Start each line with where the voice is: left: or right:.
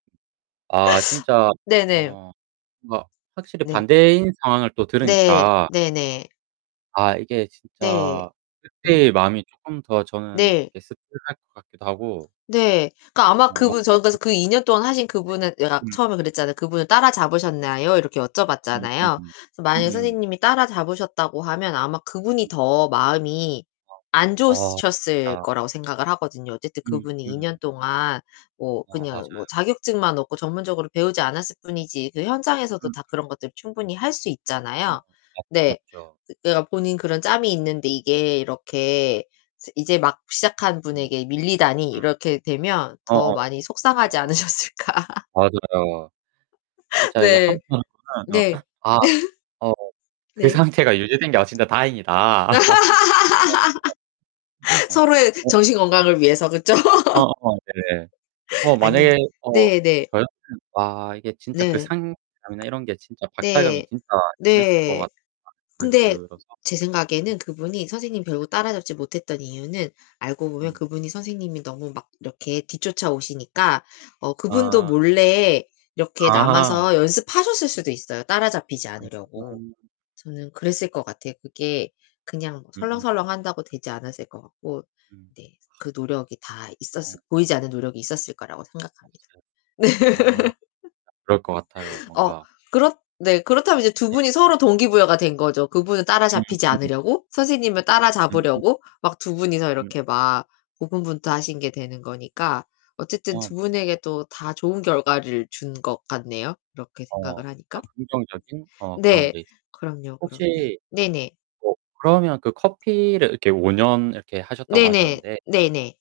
right: 아, 진짜.
left: 네네.
right: 어 뭔가 확실히
left: 네.
right: 반대인 상황을 또
left: 네.
right: 들으니까
left: 네네.
right: 아, 이게
left: 네.
right: 진짜 그때의
left: 음.
right: 마음이 쪼끔 더 저는
left: 네.
right: 이게 씁쓸할 것 같기도 하고
left: 네, 그러니까 아마
right: 어
left: 그분 저 그래서
right: 뭔가 [unintelligible]
left: 그 2 년 동안 하신 그분은 내가
right: 음.
left: 처음에 그랬잖아요. "그분을 따라 잡으셨나요?" 이렇게
right: 음.
left: 여쭤봤잖아요. 그래서 만약에
right: 음음.
left: 선생님이 따라 잡으셨다고 하면 아마 그분이
right: 음.
left: 더 마음이 안
right: 아 어
left: 좋으셨을
right: [unintelligible]
left: 거라고 생각을 하거든요. 어쨌든
right: 음
left: 그분이 2 년
right: 음.
left: 동안 뭐
right: 아
left: 그냥 뭐
right: 맞아요.
left: 자격증만 없고 전문적으로 배우지 않았을 뿐이지 그 현장에서도
right: 음.
left: 다 그런 것들 충분히 할 수
right: 어 맞
left: 있잖아요. 네.
right: 맞죠.
left: 내가 본인 그런 짬이 있는데 이게 이렇게 스 '이제 막 시작한
right: 음. 네.
left: 분에게 밀리다니.' 이렇게 되면 더
right: 어어. [unintelligible]
left: 많이 속상하지 않으셨을까
right: 맞아요. 진짜 이게
left: 네.
right: [unintelligible] 어
left: 네.
right: 아 어 '그
left: 네.
right: 상태가 유지된 게 아 진짜 다행이다.' [unintelligible] 어.
left: 서로의
right: 어.
left: 정신 건강을 위해서, 그쵸?
right: 어어 네네. 어
left: 아니
right: 만약에 어
left: 네네.
right: 저요? 어. 아 이게 진짜 그
left: 네.
right: 상실감이나 이런 게 진짜 박탈감이
left: 네.
right: 진짜 심했을 것
left: 네.
right: 같다는 생각이
left: 근데
right: 들어서
left: 제
right: 음.
left: 생각에는 그분이 선생님 결국 따라잡지 못했던 이유는 알고 보면
right: 음.
left: 그분이 선생님이 너무 막 이렇게 뒤쫓아오시니까 어 그분도
right: 아.
left: 몰래 이렇게
right: 아.
left: 남아서 연습하셨을 수도 있어요, 따라잡히지 않으려고.
right: [unintelligible]
left: 저는 그랬을 것 같아요. 그게 그냥
right: 음음.
left: 설렁설렁한다고 되지 않았을 것 같고
right: 음.
left: 네, 그 노력이 다 있었을
right: 어.
left: 보이지 않는 노력이 있었을 거라고 생각합니다.
right: [unintelligible]
left: 네.
right: 아, 그럴 것 같아요.
left: 어,
right: 뭔가.
left: 그렇 네, 그렇다면 이제 2
right: 네.
left: 분이 서로 동기부여가 된 거죠. 그분은 따라잡히지
right: 음.
left: 않으려고 선생님을
right: 음.
left: 따라잡으려고 막 2 분이서
right: 음.
left: 이렇게 막 고군분투하신 게 되는 거니까 어쨌든
right: 어,
left: 2 분에게
right: 맞습니다.
left: 또 다 좋은
right: 음.
left: 결과를 준 것 같네요 이렇게
right: 어
left: 생각을
right: 그니까
left: 하니까.
right: 긍정적인 어 그런
left: 네.
right: 게
left: 그럼요, 그럼요.
right: 혹시
left: 네네.
right: 어 그러면 그 커피를 이렇게 5 년 이렇게 하셨다고
left: 네네.
right: 하셨는데
left: 네네.